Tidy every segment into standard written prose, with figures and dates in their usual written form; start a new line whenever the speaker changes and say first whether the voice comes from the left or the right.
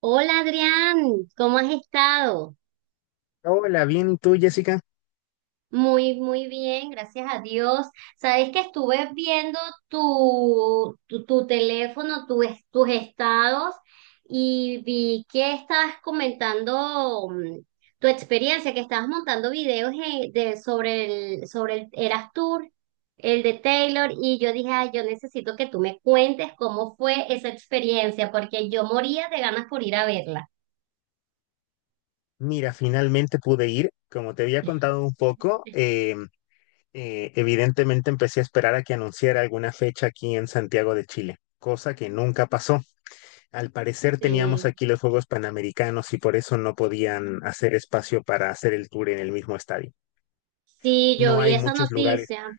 right: Hola, Adrián, ¿cómo has estado?
left: Hola, bien, ¿y tú, Jessica?
right: Muy, muy bien, gracias a Dios. Sabes que estuve viendo tu teléfono, tus estados y vi que estabas comentando tu experiencia, que estabas montando videos sobre sobre el Eras Tour, el de Taylor, y yo dije: "Ay, yo necesito que tú me cuentes cómo fue esa experiencia, porque yo moría de ganas por ir a verla".
left: Mira, finalmente pude ir. Como te había contado un poco, evidentemente empecé a esperar a que anunciara alguna fecha aquí en Santiago de Chile, cosa que nunca pasó. Al parecer teníamos
right: Sí.
left: aquí los Juegos Panamericanos y por eso no podían hacer espacio para hacer el tour en el mismo estadio.
right: Sí, yo
left: No
right: vi
left: hay
right: esa
left: muchos lugares.
right: noticia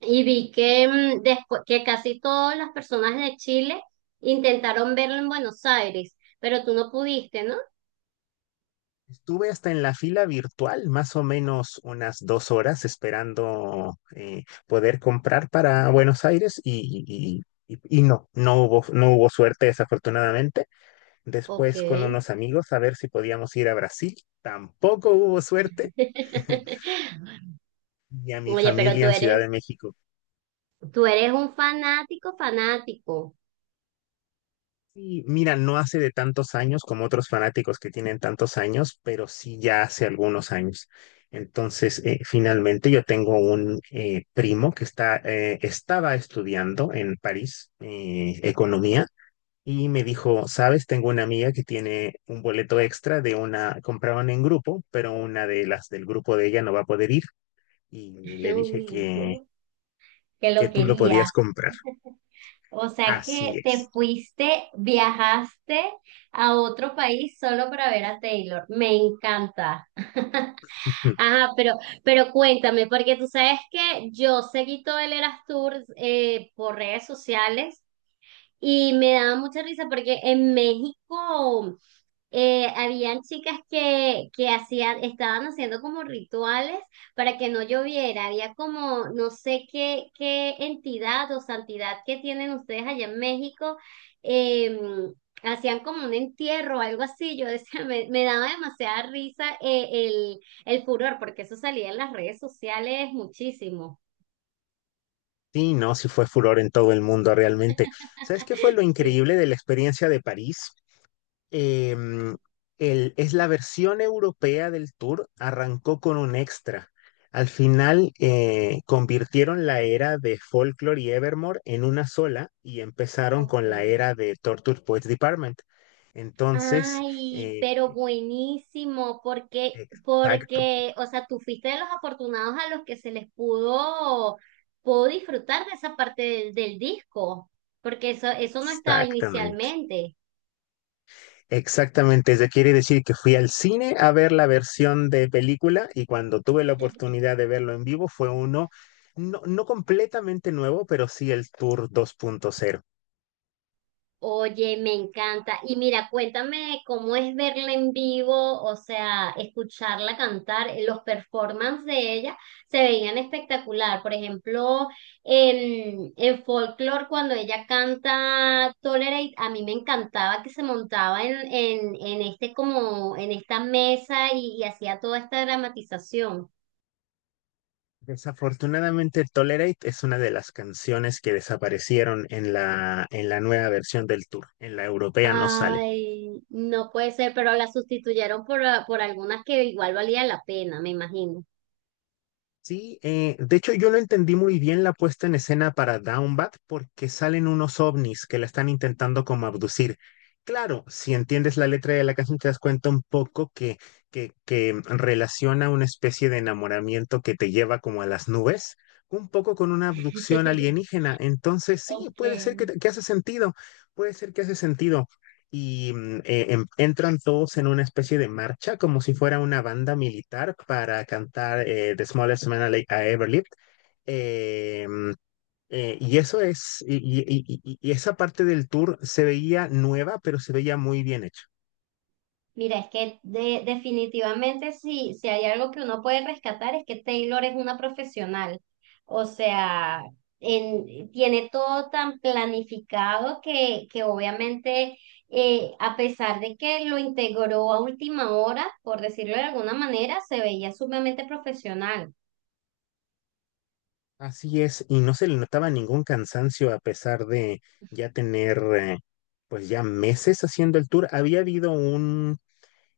right: y vi que, que casi todas las personas de Chile intentaron verlo en Buenos Aires, pero tú no pudiste, ¿no?
left: Estuve hasta en la fila virtual, más o menos unas 2 horas esperando poder comprar para Buenos Aires y no, no hubo suerte desafortunadamente.
right: Ok.
left: Después con unos amigos a ver si podíamos ir a Brasil, tampoco hubo suerte. Y a mi
right: Oye, pero
left: familia en Ciudad de México.
right: tú eres un fanático, fanático.
left: Sí, mira, no hace de tantos años como otros fanáticos que tienen tantos años, pero sí ya hace algunos años. Entonces, finalmente yo tengo un primo que está, estaba estudiando en París, economía, y me dijo, sabes, tengo una amiga que tiene un boleto extra de una, compraban en grupo, pero una de las del grupo de ella no va a poder ir, y le dije
right: Uy,
left: que,
right: yo que
left: que
right: lo
left: tú lo
right: querías.
left: podías comprar.
right: O sea
left: Así
right: que te
left: es.
right: fuiste, viajaste a otro país solo para ver a Taylor. Me encanta. Ajá, pero cuéntame, porque tú sabes que yo seguí todo el Eras Tour por redes sociales y me daba mucha risa porque en México habían chicas que estaban haciendo como rituales para que no lloviera. Había como, no sé qué, qué entidad o santidad que tienen ustedes allá en México. eh, Hacían como un entierro o algo así. Yo decía, me daba demasiada risa el, el furor, porque eso salía en las redes sociales muchísimo.
left: Sí, no, sí fue furor en todo el mundo realmente. ¿Sabes qué fue lo
right: Sí.
left: increíble de la experiencia de París? Em, es la versión europea del tour, arrancó con un extra. Al final convirtieron la era de Folklore y Evermore en una sola y empezaron
right: Ok.
left: con la era de Torture Poets Department. Entonces,
right: Ay, pero
left: eh,
right: buenísimo,
left: exacto,
right: o sea, tú fuiste de los afortunados a los que se pudo disfrutar de esa parte del disco, porque eso no estaba
left: exactamente.
right: inicialmente.
left: Exactamente, eso quiere decir que fui al cine a ver la versión de película y cuando tuve la oportunidad de verlo en vivo fue uno no, no completamente nuevo, pero sí el Tour 2.0.
right: Oye, me encanta. Y mira, cuéntame cómo es verla en vivo, o sea, escucharla cantar. Eh, los performances de ella se veían espectacular. Por ejemplo, en Folklore, cuando ella canta Tolerate, a mí me encantaba que se montaba en este como, en esta mesa y hacía toda esta dramatización.
left: Desafortunadamente, Tolerate es una de las canciones que desaparecieron en la nueva versión del Tour. En la europea no sale.
right: Ay, no puede ser, pero la sustituyeron por algunas que igual valía la pena, me imagino.
left: Sí, de hecho yo lo entendí muy bien la puesta en escena para Downbat porque salen unos ovnis que la están intentando como abducir. Claro, si entiendes la letra de la canción te das cuenta un poco que relaciona una especie de enamoramiento que te lleva como a las nubes, un poco con una abducción alienígena. Entonces sí,
right: Ok.
left: puede ser que, que hace sentido, puede ser que hace sentido y entran todos en una especie de marcha, como si fuera una banda militar, para cantar The Smallest Man I Ever Lived. Eh, mm, y eso es, y esa parte del tour se veía nueva, pero se veía muy bien hecho.
right: Mira, es que definitivamente sí, si hay algo que uno puede rescatar es que Taylor es una profesional. O sea, tiene todo tan planificado que obviamente, a pesar de que lo integró a última hora, por decirlo de alguna manera, se veía sumamente profesional.
left: Así es, y no se le notaba ningún cansancio a pesar de ya tener, pues ya meses haciendo el tour.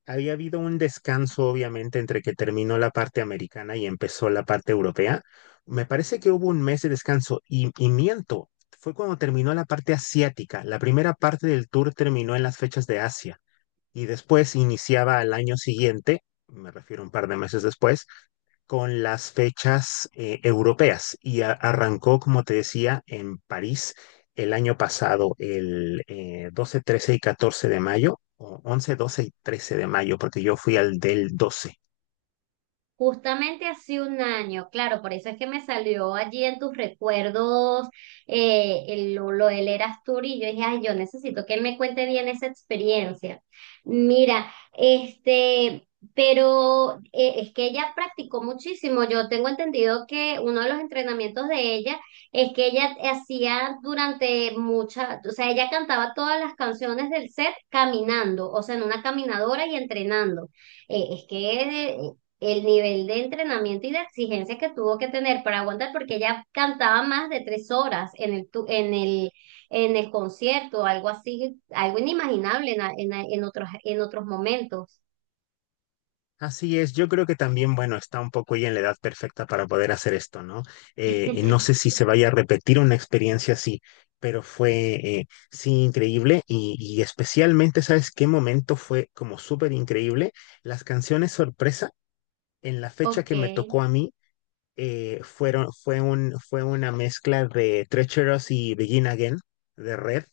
left: Había habido un descanso, obviamente, entre que terminó la parte americana y empezó la parte europea. Me parece que hubo un mes de descanso y, miento, fue cuando terminó la parte asiática. La primera parte del tour terminó en las fechas de Asia y después iniciaba al año siguiente, me refiero un par de meses después, con las fechas europeas y arrancó, como te decía, en París el año pasado, el 12, 13 y 14 de mayo, o 11 12 y 13 de mayo, porque yo fui al del 12.
right: Justamente hace un año, claro, por eso es que me salió allí en tus recuerdos lo del Eras Tour y yo dije, ay, yo necesito que él me cuente bien esa experiencia. Mira, este, pero es que ella practicó muchísimo. Yo tengo entendido que uno de los entrenamientos de ella es que ella hacía o sea, ella cantaba todas las canciones del set caminando, o sea, en una caminadora y entrenando. Es que el nivel de entrenamiento y de exigencia que tuvo que tener para aguantar, porque ella cantaba más de tres horas en el, tu- en el concierto, algo así, algo inimaginable en en otros momentos.
left: Así es, yo creo que también, bueno, está un poco ya en la edad perfecta para poder hacer esto, ¿no? Y no sé si se vaya a repetir una experiencia así, pero fue, sí, increíble y, especialmente, ¿sabes qué momento fue como súper increíble? Las canciones sorpresa en la fecha
right: Ok.
left: que me tocó a mí, fueron, fue un, fue una mezcla de Treacherous y Begin Again de Red,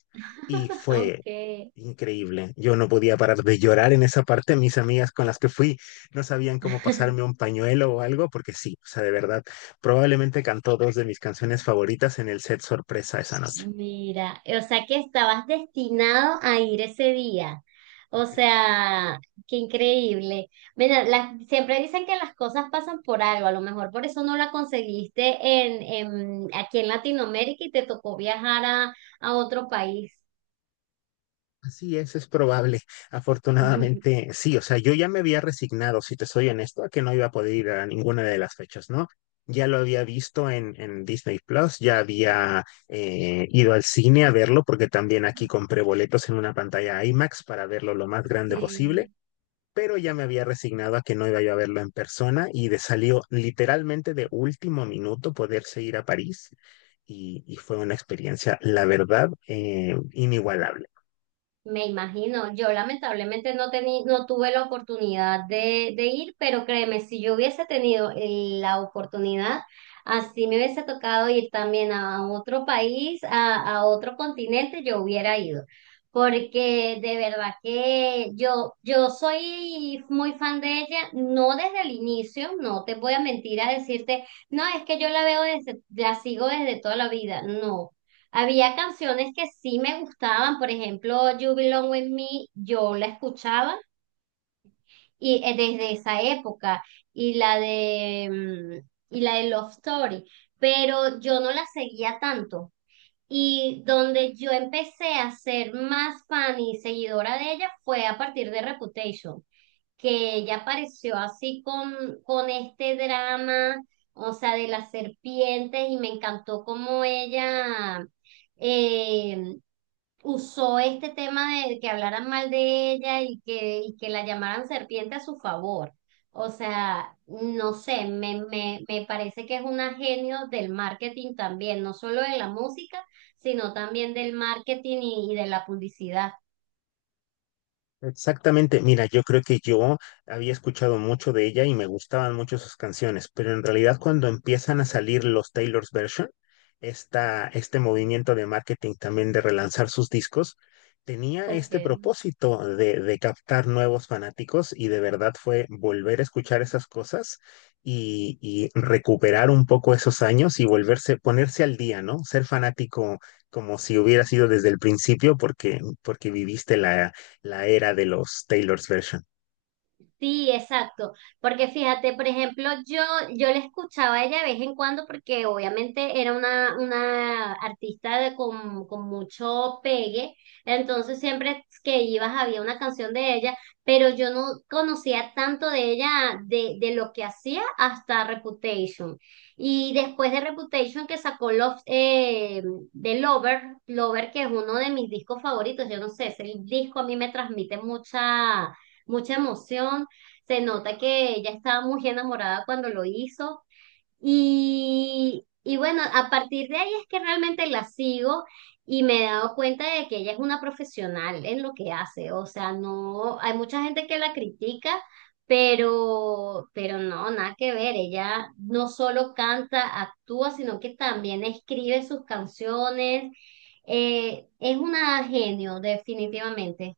left: y fue
right: Ok.
left: increíble. Yo no podía parar de llorar en esa parte. Mis amigas con las que fui no sabían cómo pasarme un pañuelo o algo, porque sí, o sea, de verdad, probablemente cantó dos de mis canciones favoritas en el set sorpresa esa noche.
right: Mira, o sea que estabas destinado a ir ese día. O sea, qué increíble. Mira, siempre dicen que las cosas pasan por algo, a lo mejor por eso no la conseguiste aquí en Latinoamérica y te tocó viajar a otro país.
left: Así es probable. Afortunadamente, sí, o sea, yo ya me había resignado, si te soy honesto, a que no iba a poder ir a ninguna de las fechas, ¿no? Ya lo había visto en, Disney Plus, ya había ido al cine a verlo, porque también aquí compré boletos en una pantalla IMAX para verlo lo más grande posible,
right: Sí.
left: pero ya me había resignado a que no iba yo a verlo en persona y de salió literalmente de último minuto poderse ir a París y, fue una experiencia, la verdad, inigualable.
right: Me imagino, yo lamentablemente no tuve la oportunidad de ir, pero créeme, si yo hubiese tenido la oportunidad, así me hubiese tocado ir también a otro país, a otro continente, yo hubiera ido. Porque de verdad que yo soy muy fan de ella, no desde el inicio, no te voy a mentir a decirte, no, es que yo la veo desde, la sigo desde toda la vida, no. Había canciones que sí me gustaban, por ejemplo, You Belong With Me, yo la escuchaba y desde esa época y la de Love Story, pero yo no la seguía tanto. Y donde yo empecé a ser más fan y seguidora de ella fue a partir de Reputation, que ella apareció así con este drama, o sea, de las serpientes, y me encantó cómo ella eh, usó este tema de que hablaran mal de ella y y que la llamaran serpiente a su favor. O sea, no sé, me parece que es un genio del marketing también, no solo de la música, sino también del marketing y de la publicidad.
left: Exactamente, mira, yo creo que yo había escuchado mucho de ella y me gustaban mucho sus canciones, pero en realidad cuando empiezan a salir los Taylor's Version, esta, este movimiento de marketing también de relanzar sus discos, tenía
right: Ok.
left: este propósito de captar nuevos fanáticos, y de verdad fue volver a escuchar esas cosas y, recuperar un poco esos años y volverse, ponerse al día, ¿no? Ser fanático como si hubiera sido desde el principio porque, porque viviste la era de los Taylor's Version.
right: Sí, exacto. Porque fíjate, por ejemplo, yo la escuchaba a ella de vez en cuando porque obviamente era una artista de, con mucho pegue. Entonces siempre que ibas había una canción de ella, pero yo no conocía tanto de ella, de lo que hacía hasta Reputation. Y después de Reputation que sacó Lover, Lover, que es uno de mis discos favoritos. Yo no sé, ese disco a mí me transmite mucha mucha emoción. Se nota que ella estaba muy enamorada cuando lo hizo. Y bueno, a partir de ahí es que realmente la sigo y me he dado cuenta de que ella es una profesional en lo que hace. O sea, no, hay mucha gente que la critica, pero no, nada que ver. Ella no solo canta, actúa, sino que también escribe sus canciones. Es una genio, definitivamente.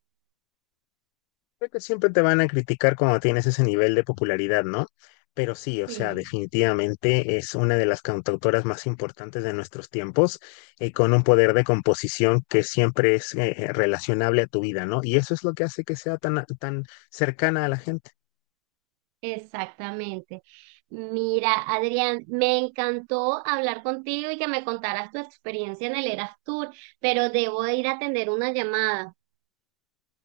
left: Creo que siempre te van a criticar cuando tienes ese nivel de popularidad, ¿no? Pero sí, o sea,
right: Sí.
left: definitivamente es una de las cantautoras más importantes de nuestros tiempos, con un poder de composición que siempre es relacionable a tu vida, ¿no? Y eso es lo que hace que sea tan, tan cercana a la gente.
right: Exactamente. Mira, Adrián, me encantó hablar contigo y que me contaras tu experiencia en el Eras Tour, pero debo ir a atender una llamada.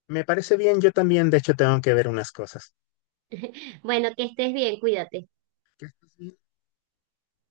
left: Me parece bien, yo también, de hecho, tengo que ver unas cosas.
right: Bueno, que estés bien, cuídate.